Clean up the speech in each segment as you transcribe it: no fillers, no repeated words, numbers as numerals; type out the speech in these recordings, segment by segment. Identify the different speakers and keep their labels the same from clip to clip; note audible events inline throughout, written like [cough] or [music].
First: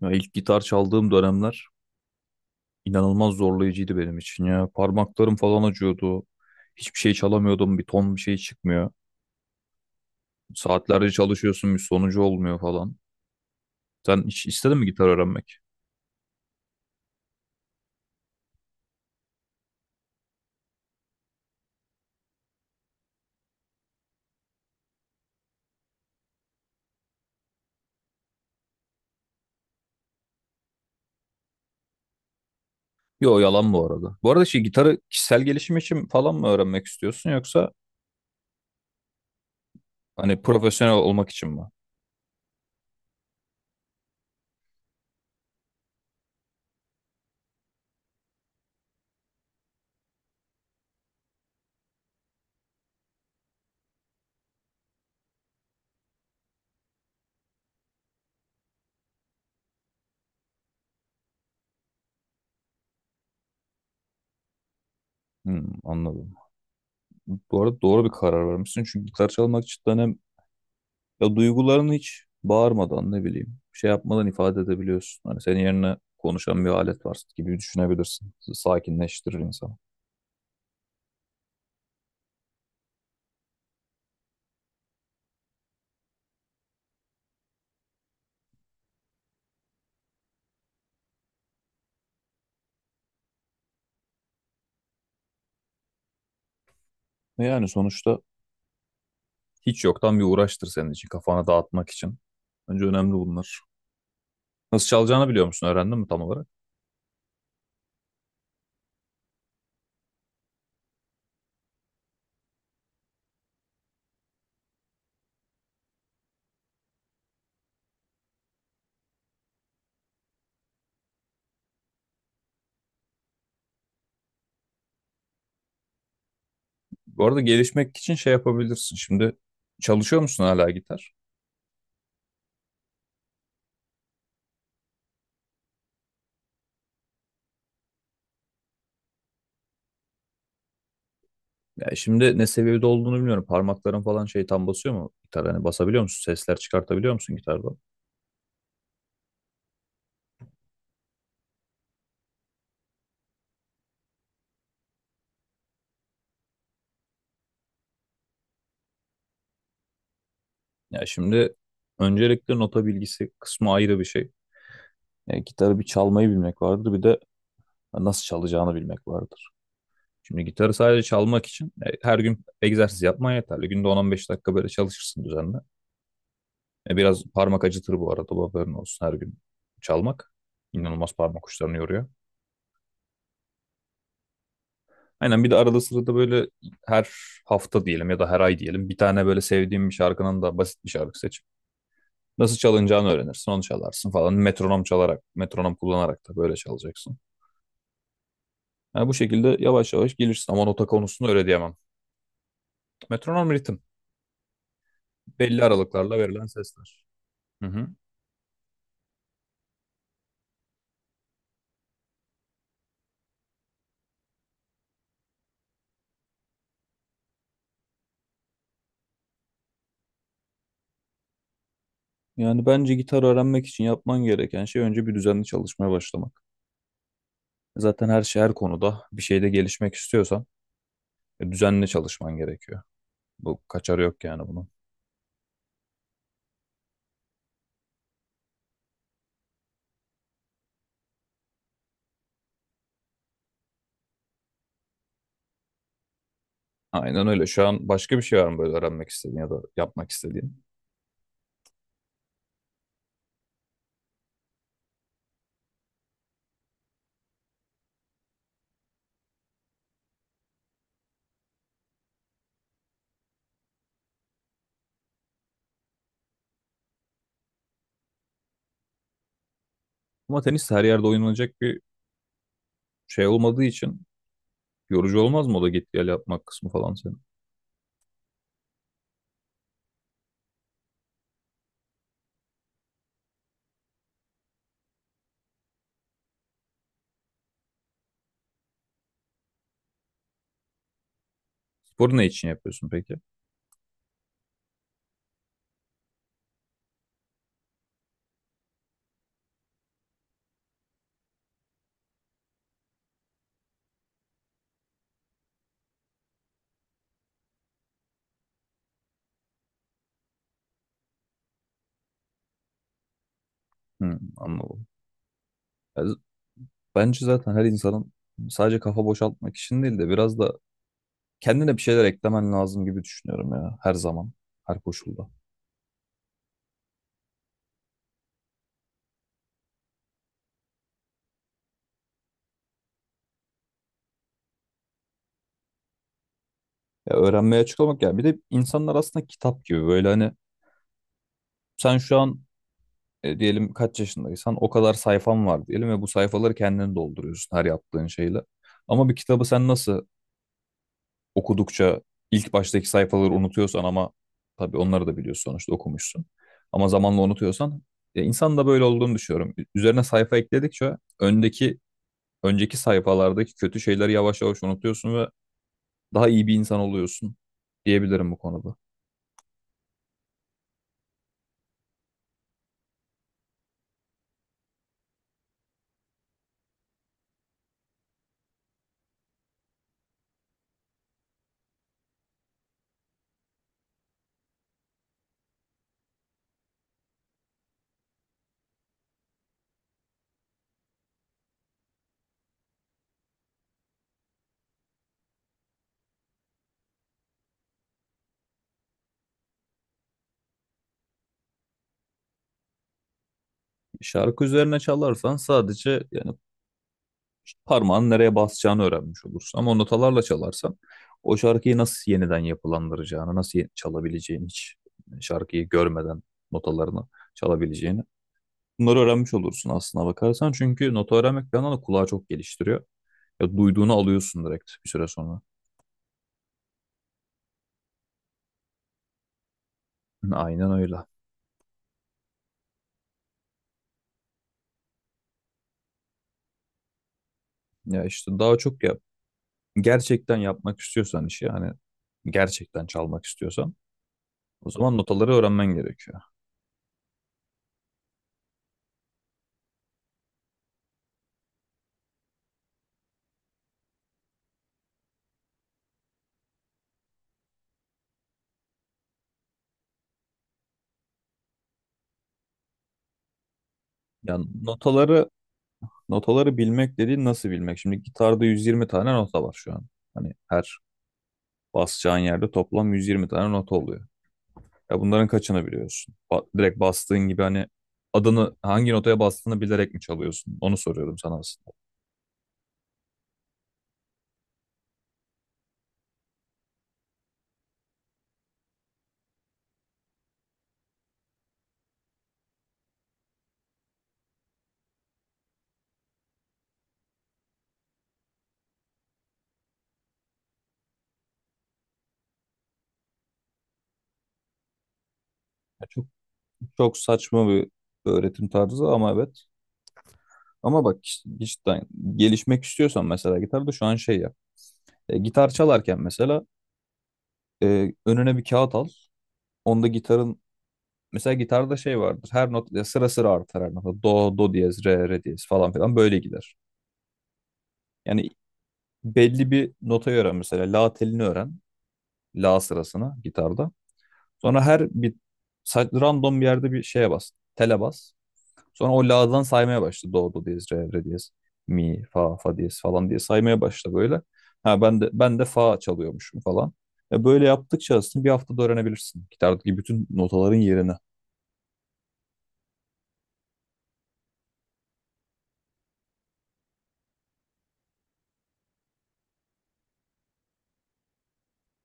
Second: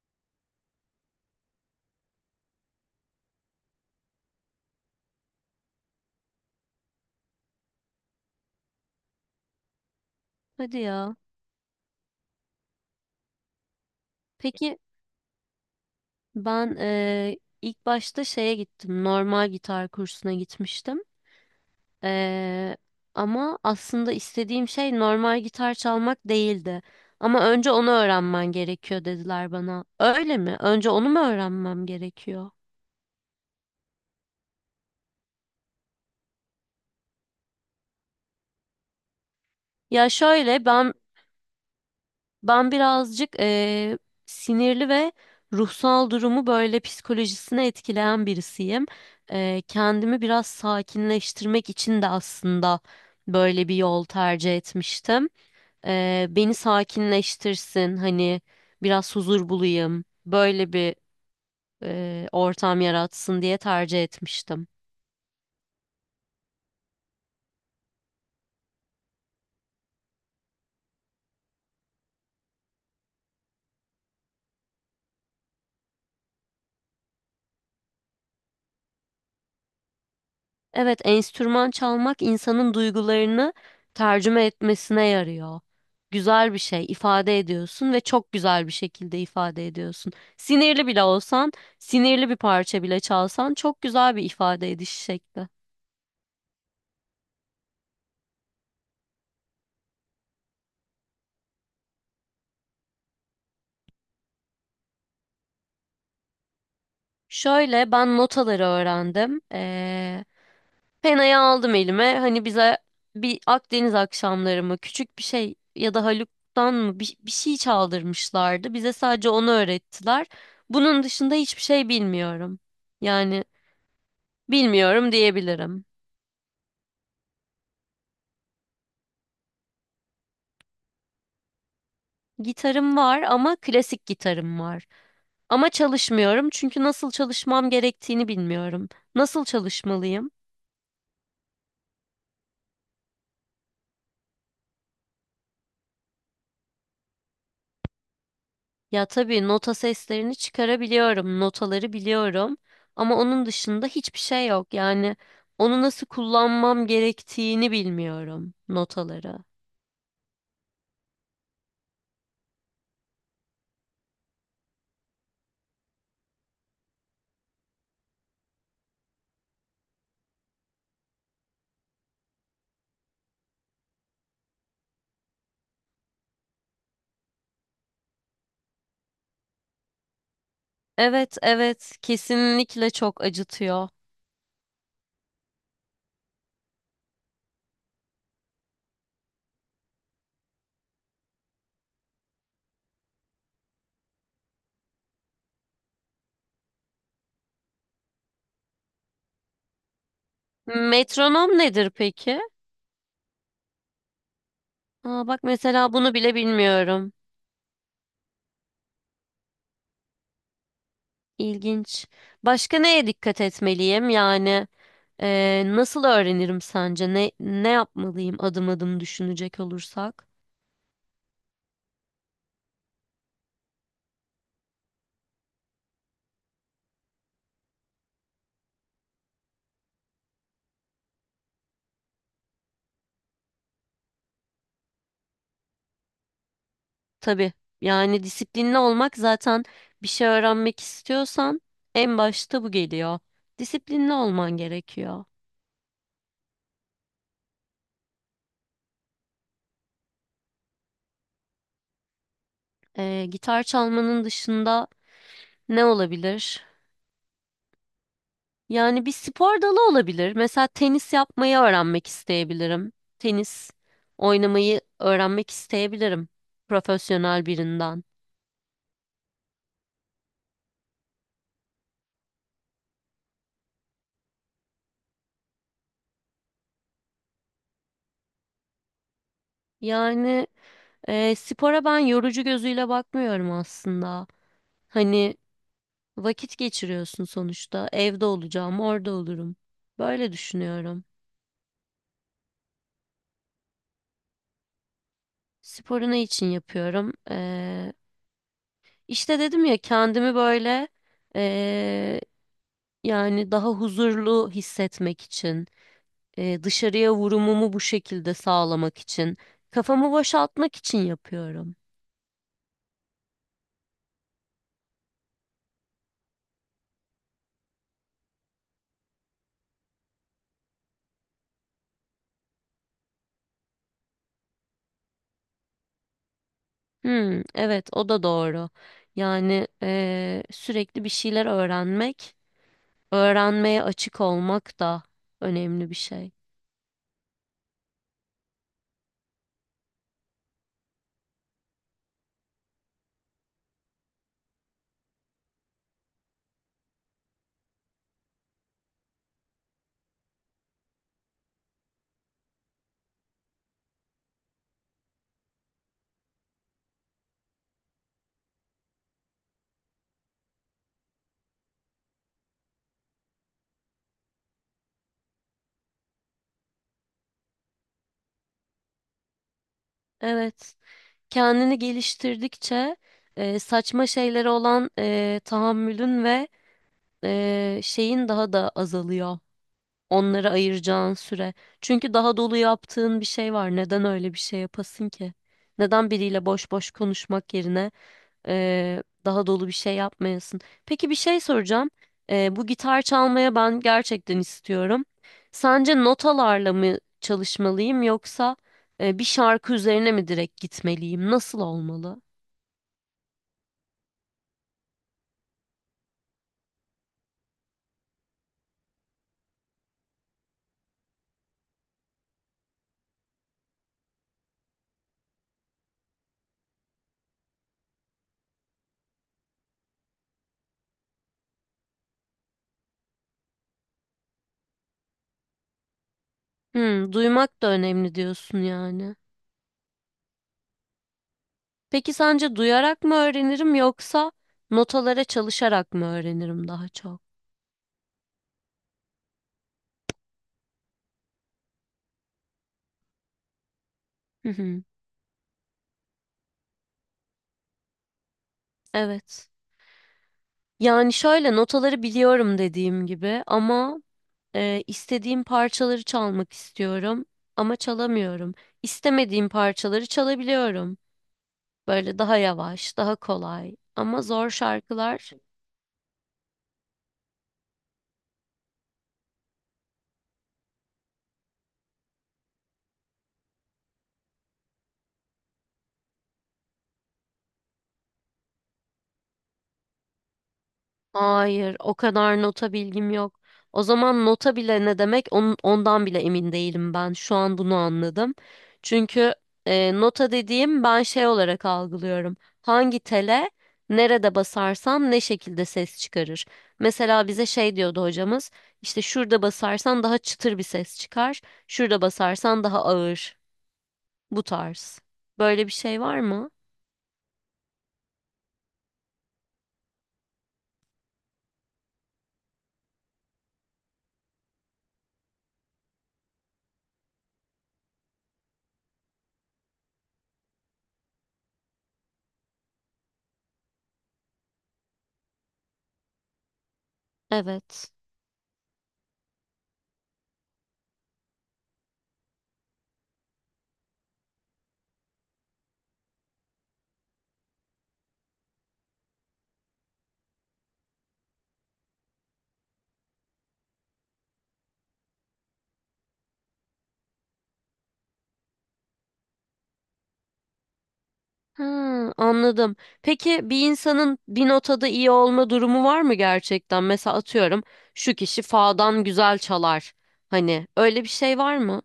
Speaker 1: Ya ilk gitar çaldığım dönemler inanılmaz zorlayıcıydı benim için ya. Parmaklarım falan acıyordu. Hiçbir şey çalamıyordum. Bir ton bir şey çıkmıyor.
Speaker 2: Hadi
Speaker 1: Saatlerce
Speaker 2: ya.
Speaker 1: çalışıyorsun bir sonucu olmuyor falan. Sen hiç istedin
Speaker 2: Peki
Speaker 1: mi gitar öğrenmek?
Speaker 2: ben ilk başta şeye gittim. Normal gitar kursuna gitmiştim. Eee, ama aslında istediğim şey normal gitar çalmak değildi. Ama önce onu öğrenmen gerekiyor dediler bana. Öyle mi? Önce onu mu öğrenmem gerekiyor?
Speaker 1: Yo yalan bu arada. Bu arada şey gitarı kişisel gelişim için falan mı öğrenmek istiyorsun yoksa
Speaker 2: Ya
Speaker 1: hani
Speaker 2: şöyle
Speaker 1: profesyonel
Speaker 2: ben
Speaker 1: olmak için mi?
Speaker 2: Ben birazcık sinirli ve ruhsal durumu böyle psikolojisine etkileyen birisiyim. Kendimi biraz sakinleştirmek için de aslında böyle bir yol tercih etmiştim. Beni sakinleştirsin, hani biraz huzur bulayım, böyle bir ortam yaratsın diye tercih etmiştim.
Speaker 1: Hmm, anladım. Bu arada doğru bir karar vermişsin. Çünkü gitar çalmak cidden hem ya duygularını hiç bağırmadan ne bileyim şey yapmadan ifade edebiliyorsun. Hani senin yerine konuşan bir alet var gibi düşünebilirsin. Sakinleştirir insanı.
Speaker 2: Evet, enstrüman çalmak insanın duygularını tercüme etmesine yarıyor. Güzel bir şey ifade ediyorsun ve çok güzel bir şekilde ifade ediyorsun. Sinirli bile olsan, sinirli bir parça bile çalsan çok güzel bir ifade ediş şekli.
Speaker 1: Ve yani sonuçta hiç yoktan bir uğraştır senin için kafana dağıtmak için. Bence önemli bunlar. Nasıl çalacağını biliyor musun? Öğrendin mi tam olarak?
Speaker 2: Şöyle ben notaları öğrendim. Penayı aldım elime. Hani bize bir Akdeniz akşamları mı küçük bir şey ya da Haluk'tan mı bir şey çaldırmışlardı. Bize sadece onu öğrettiler. Bunun dışında hiçbir şey bilmiyorum. Yani bilmiyorum diyebilirim.
Speaker 1: Bu arada gelişmek için şey yapabilirsin. Şimdi çalışıyor musun hala gitar?
Speaker 2: Gitarım var ama klasik gitarım var. Ama çalışmıyorum çünkü nasıl çalışmam gerektiğini bilmiyorum. Nasıl çalışmalıyım?
Speaker 1: Ya şimdi ne seviyede olduğunu bilmiyorum. Parmakların falan şey tam basıyor mu gitar? Hani basabiliyor musun? Sesler çıkartabiliyor musun gitarda?
Speaker 2: Ya tabii nota seslerini çıkarabiliyorum, notaları biliyorum ama onun dışında hiçbir şey yok. Yani onu nasıl kullanmam gerektiğini bilmiyorum notaları.
Speaker 1: Ya şimdi öncelikle nota bilgisi kısmı ayrı bir şey. Gitarı bir çalmayı bilmek vardır, bir de nasıl çalacağını bilmek vardır. Şimdi gitarı sadece çalmak için her gün egzersiz yapman yeterli. Günde 10-15 dakika böyle çalışırsın düzenli. Biraz parmak acıtır bu arada, bu haberin olsun her gün çalmak. İnanılmaz
Speaker 2: Evet,
Speaker 1: parmak uçlarını
Speaker 2: evet,
Speaker 1: yoruyor.
Speaker 2: kesinlikle çok acıtıyor.
Speaker 1: Aynen bir de arada sırada böyle her hafta diyelim ya da her ay diyelim bir tane böyle sevdiğim bir şarkının da basit bir şarkı seç. Nasıl çalınacağını öğrenirsin. Onu çalarsın falan. Metronom çalarak, metronom kullanarak da böyle çalacaksın. Yani bu şekilde yavaş yavaş gelirsin ama nota konusunu öyle
Speaker 2: Metronom
Speaker 1: diyemem.
Speaker 2: nedir peki?
Speaker 1: Metronom ritim.
Speaker 2: Aa, bak
Speaker 1: Belli
Speaker 2: mesela bunu
Speaker 1: aralıklarla
Speaker 2: bile
Speaker 1: verilen sesler.
Speaker 2: bilmiyorum.
Speaker 1: Hı hı.
Speaker 2: İlginç. Başka neye dikkat etmeliyim? Yani nasıl öğrenirim sence? Ne yapmalıyım adım adım düşünecek olursak?
Speaker 1: Yani bence gitar öğrenmek için yapman gereken şey önce bir düzenli çalışmaya başlamak. Zaten her şey her konuda bir şeyde gelişmek istiyorsan düzenli çalışman gerekiyor. Bu kaçarı yok yani bunun.
Speaker 2: Tabii yani disiplinli olmak zaten bir şey öğrenmek istiyorsan en başta bu geliyor. Disiplinli olman gerekiyor.
Speaker 1: Aynen öyle. Şu an başka bir şey var mı böyle öğrenmek istediğin ya da yapmak istediğin?
Speaker 2: Gitar çalmanın dışında ne olabilir? Yani bir spor dalı olabilir. Mesela tenis yapmayı öğrenmek isteyebilirim. Tenis oynamayı öğrenmek isteyebilirim profesyonel birinden.
Speaker 1: Ama tenis her yerde oynanacak bir şey olmadığı için yorucu olmaz mı o da git gel yapmak kısmı falan senin?
Speaker 2: Yani spora ben yorucu gözüyle bakmıyorum aslında. Hani vakit geçiriyorsun sonuçta. Evde olacağım, orada olurum. Böyle düşünüyorum.
Speaker 1: Sporu ne için yapıyorsun peki?
Speaker 2: Sporu ne için yapıyorum? İşte dedim ya kendimi böyle ee, yani daha huzurlu hissetmek için, dışarıya vurumumu bu şekilde sağlamak için, kafamı boşaltmak için yapıyorum.
Speaker 1: Hı, anladım. Ya bence zaten her insanın sadece kafa boşaltmak için değil de biraz da kendine bir şeyler eklemen lazım gibi düşünüyorum ya her zaman, her koşulda.
Speaker 2: Hmm, evet o da doğru. Yani sürekli bir şeyler öğrenmek, öğrenmeye açık olmak da önemli bir şey.
Speaker 1: Ya öğrenmeye açık olmak yani bir de insanlar aslında kitap gibi böyle hani sen şu an diyelim kaç yaşındaysan o kadar sayfan var diyelim ve bu sayfaları kendin dolduruyorsun her yaptığın şeyle. Ama bir kitabı sen nasıl okudukça ilk baştaki sayfaları unutuyorsan ama tabii onları da biliyorsun sonuçta okumuşsun. Ama zamanla unutuyorsan ya insan da böyle olduğunu düşünüyorum. Üzerine sayfa ekledikçe önceki sayfalardaki kötü şeyleri yavaş yavaş unutuyorsun ve daha iyi bir insan oluyorsun diyebilirim bu konuda.
Speaker 2: Evet, kendini geliştirdikçe saçma şeylere olan tahammülün ve şeyin daha da azalıyor. Onları ayıracağın süre. Çünkü daha dolu yaptığın bir şey var. Neden öyle bir şey yapasın ki? Neden biriyle boş boş konuşmak yerine daha dolu bir şey yapmayasın? Peki bir şey soracağım. Bu gitar çalmaya ben gerçekten istiyorum. Sence notalarla mı çalışmalıyım yoksa bir şarkı üzerine mi direkt gitmeliyim? Nasıl olmalı?
Speaker 1: Şarkı üzerine çalarsan sadece yani parmağın nereye basacağını öğrenmiş olursun. Ama notalarla çalarsan o şarkıyı nasıl yeniden yapılandıracağını, nasıl çalabileceğini hiç şarkıyı görmeden notalarını çalabileceğini. Bunları öğrenmiş olursun aslına bakarsan. Çünkü notu öğrenmek bir yandan da kulağı çok geliştiriyor. Ya duyduğunu alıyorsun direkt bir süre sonra.
Speaker 2: Hmm, duymak da önemli diyorsun yani.
Speaker 1: [laughs] Hı, aynen öyle.
Speaker 2: Peki sence duyarak mı öğrenirim yoksa notalara çalışarak mı öğrenirim daha çok?
Speaker 1: Ya işte daha çok ya gerçekten yapmak istiyorsan işi hani gerçekten çalmak istiyorsan
Speaker 2: Hı
Speaker 1: o
Speaker 2: hı.
Speaker 1: zaman notaları öğrenmen gerekiyor.
Speaker 2: Evet. Yani şöyle notaları biliyorum dediğim gibi ama istediğim parçaları çalmak istiyorum ama çalamıyorum. İstemediğim parçaları çalabiliyorum. Böyle daha yavaş, daha kolay ama
Speaker 1: Yani
Speaker 2: zor
Speaker 1: notaları
Speaker 2: şarkılar.
Speaker 1: notaları bilmek dediğin nasıl bilmek? Şimdi gitarda 120 tane nota var şu an. Hani her basacağın yerde toplam 120 tane nota oluyor. Ya bunların kaçını biliyorsun? Direkt bastığın gibi hani adını hangi notaya bastığını bilerek mi çalıyorsun? Onu soruyorum sana aslında.
Speaker 2: Hayır, o kadar nota bilgim yok. O zaman nota bile ne demek onun, ondan bile emin değilim ben. Şu an bunu anladım. Çünkü nota dediğim ben şey olarak algılıyorum. Hangi tele nerede basarsam ne şekilde ses çıkarır. Mesela bize şey diyordu hocamız. İşte şurada basarsan daha çıtır bir ses çıkar. Şurada basarsan daha ağır. Bu tarz. Böyle bir
Speaker 1: Ya
Speaker 2: şey
Speaker 1: çok
Speaker 2: var mı?
Speaker 1: çok saçma bir öğretim tarzı ama evet. Ama bak işte gelişmek istiyorsan mesela gitarda şu an şey yap. Gitar çalarken mesela önüne bir kağıt al. Onda gitarın mesela gitarda şey vardır. Her not ya sıra sıra artar her nota. Do, do diyez, re, re diyez falan filan böyle gider.
Speaker 2: Evet.
Speaker 1: Yani belli bir notayı öğren mesela la telini öğren. La sırasına gitarda. Sonra her bir random bir yerde bir şeye bas. Tele bas. Sonra o la'dan saymaya başla. Do, do diyez, re, re diyez, mi, fa, fa diyez falan diye saymaya başla böyle. Ha ben de fa çalıyormuşum falan. Böyle yaptıkça aslında bir haftada öğrenebilirsin. Gitardaki bütün notaların yerini.
Speaker 2: Ha, anladım. Peki bir insanın bir notada iyi olma durumu var mı gerçekten? Mesela atıyorum şu kişi fa'dan güzel çalar. Hani öyle bir şey var mı?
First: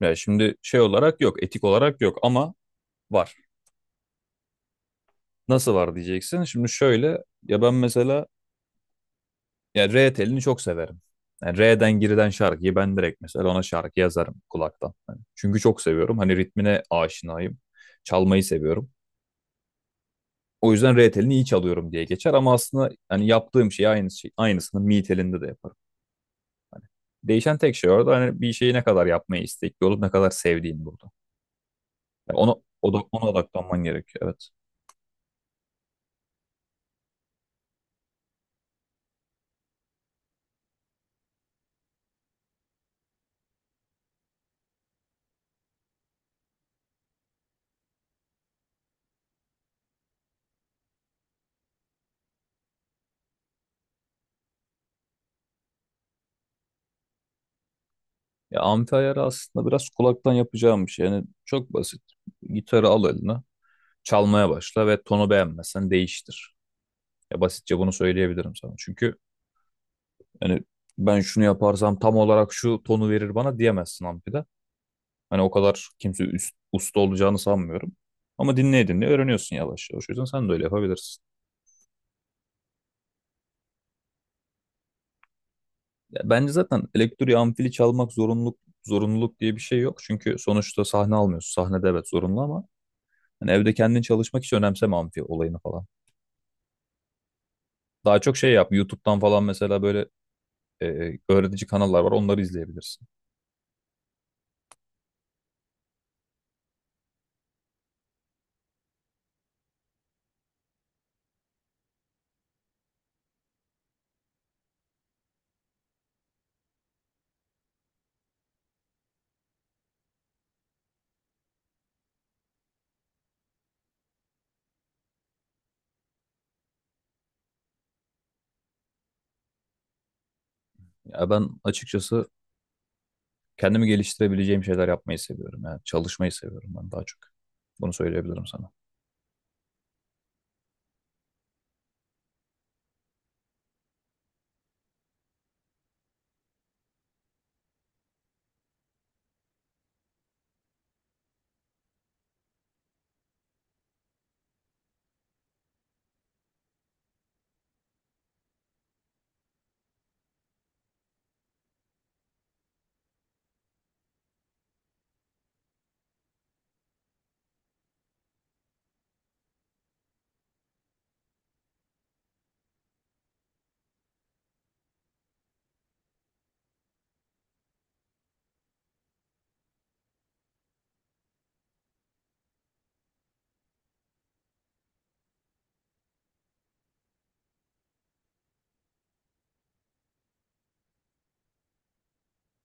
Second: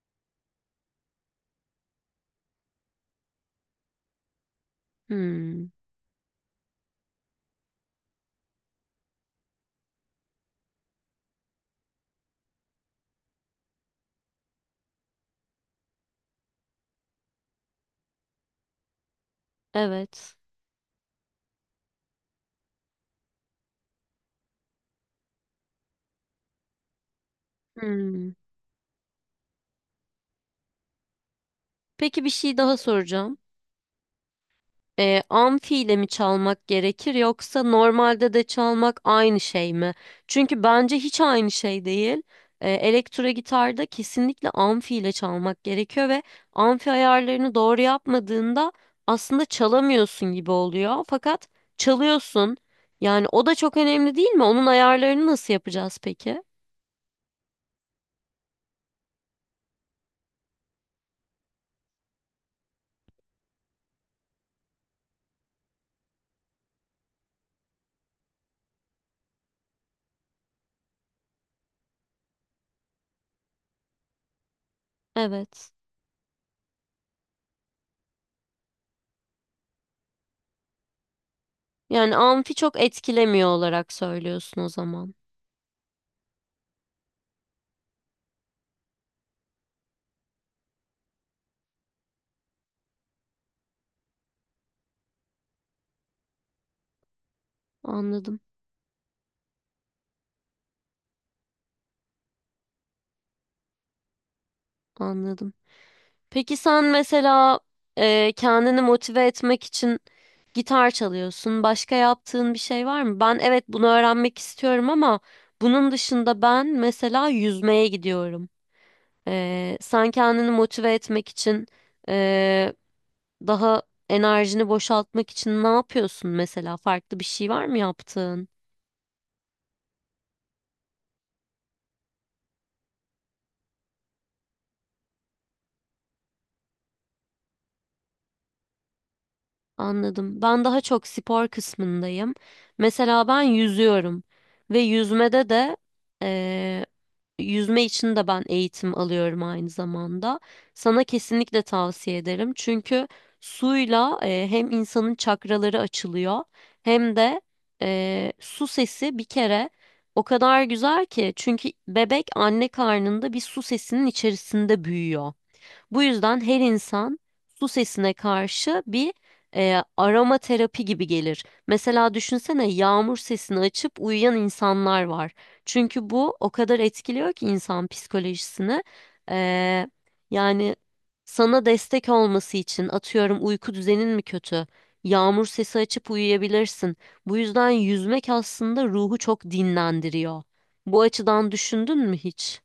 Speaker 1: Yani şimdi şey olarak yok, etik olarak yok ama var.
Speaker 2: Hmm,
Speaker 1: Nasıl var diyeceksin. Şimdi şöyle ya ben mesela yani R telini çok severim. Yani R'den girilen şarkıyı ben direkt mesela ona şarkı yazarım kulaktan. Hani çünkü çok seviyorum. Hani ritmine aşinayım. Çalmayı seviyorum.
Speaker 2: evet.
Speaker 1: O yüzden R telini iyi çalıyorum diye geçer ama aslında hani yaptığım şey aynı şey, aynısını mi telinde de yaparım. Değişen tek şey orada
Speaker 2: Hmm.
Speaker 1: hani bir şeyi ne kadar yapmaya istekli olup ne kadar sevdiğin burada.
Speaker 2: Peki bir
Speaker 1: Yani ona,
Speaker 2: şey daha
Speaker 1: oda, ona
Speaker 2: soracağım.
Speaker 1: odaklanman gerekiyor evet.
Speaker 2: Amfi ile mi çalmak gerekir yoksa normalde de çalmak aynı şey mi? Çünkü bence hiç aynı şey değil. Elektro gitarda kesinlikle amfi ile çalmak gerekiyor ve amfi ayarlarını doğru yapmadığında aslında çalamıyorsun gibi oluyor. Fakat çalıyorsun. Yani o da çok önemli değil mi? Onun ayarlarını nasıl yapacağız peki?
Speaker 1: Ya amfi ayarı aslında biraz kulaktan yapacağım bir şey. Yani çok basit. Gitarı al eline, çalmaya başla ve tonu beğenmezsen değiştir. Ya basitçe bunu söyleyebilirim sana. Çünkü hani ben şunu yaparsam tam olarak şu tonu verir bana diyemezsin amfide. Hani o
Speaker 2: Evet.
Speaker 1: kadar kimse usta olacağını sanmıyorum. Ama dinleye dinleye öğreniyorsun yavaş yavaş. O yüzden sen de öyle yapabilirsin.
Speaker 2: Yani amfi çok etkilemiyor olarak söylüyorsun o zaman.
Speaker 1: Ya bence zaten elektriği amfili çalmak zorunluluk diye bir şey yok. Çünkü sonuçta sahne almıyorsun. Sahnede evet zorunlu ama hani evde kendin çalışmak hiç önemseme amfi olayını falan. Daha çok
Speaker 2: Anladım,
Speaker 1: şey yap. YouTube'dan falan mesela böyle öğretici kanallar var. Onları izleyebilirsin.
Speaker 2: anladım. Peki sen mesela kendini motive etmek için gitar çalıyorsun. Başka yaptığın bir şey var mı? Ben evet bunu öğrenmek istiyorum ama bunun dışında ben mesela yüzmeye gidiyorum. Sen kendini motive etmek için e, daha enerjini boşaltmak için ne yapıyorsun mesela? Farklı bir şey var mı yaptığın?
Speaker 1: Ya ben açıkçası kendimi geliştirebileceğim şeyler yapmayı seviyorum. Yani çalışmayı seviyorum ben daha çok. Bunu söyleyebilirim sana.
Speaker 2: Anladım. Ben daha çok spor kısmındayım. Mesela ben yüzüyorum ve yüzmede de eee, yüzme için de ben eğitim alıyorum aynı zamanda. Sana kesinlikle tavsiye ederim. Çünkü suyla hem insanın çakraları açılıyor hem de su sesi bir kere o kadar güzel ki çünkü bebek anne karnında bir su sesinin içerisinde büyüyor. Bu yüzden her insan su sesine karşı bir aroma terapi gibi gelir. Mesela düşünsene yağmur sesini açıp uyuyan insanlar var. Çünkü bu o kadar etkiliyor ki insan psikolojisini. E, yani sana destek olması için atıyorum uyku düzenin mi kötü? Yağmur sesi açıp uyuyabilirsin. Bu yüzden yüzmek aslında ruhu çok dinlendiriyor. Bu açıdan düşündün mü hiç?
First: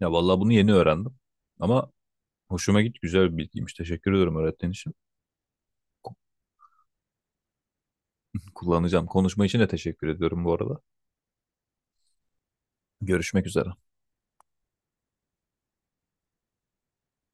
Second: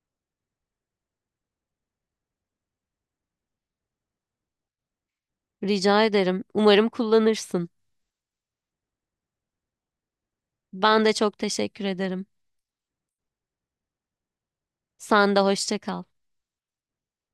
Speaker 1: Ya vallahi bunu yeni öğrendim. Ama hoşuma git güzel bir bilgiymiş. Teşekkür ediyorum öğrettiğin için.
Speaker 2: Rica
Speaker 1: Ku-
Speaker 2: ederim. Umarım kullanırsın.
Speaker 1: Kullanacağım. Konuşma için de teşekkür ediyorum bu arada.
Speaker 2: Ben de çok teşekkür ederim.
Speaker 1: Görüşmek üzere.
Speaker 2: Sen de hoşça kal.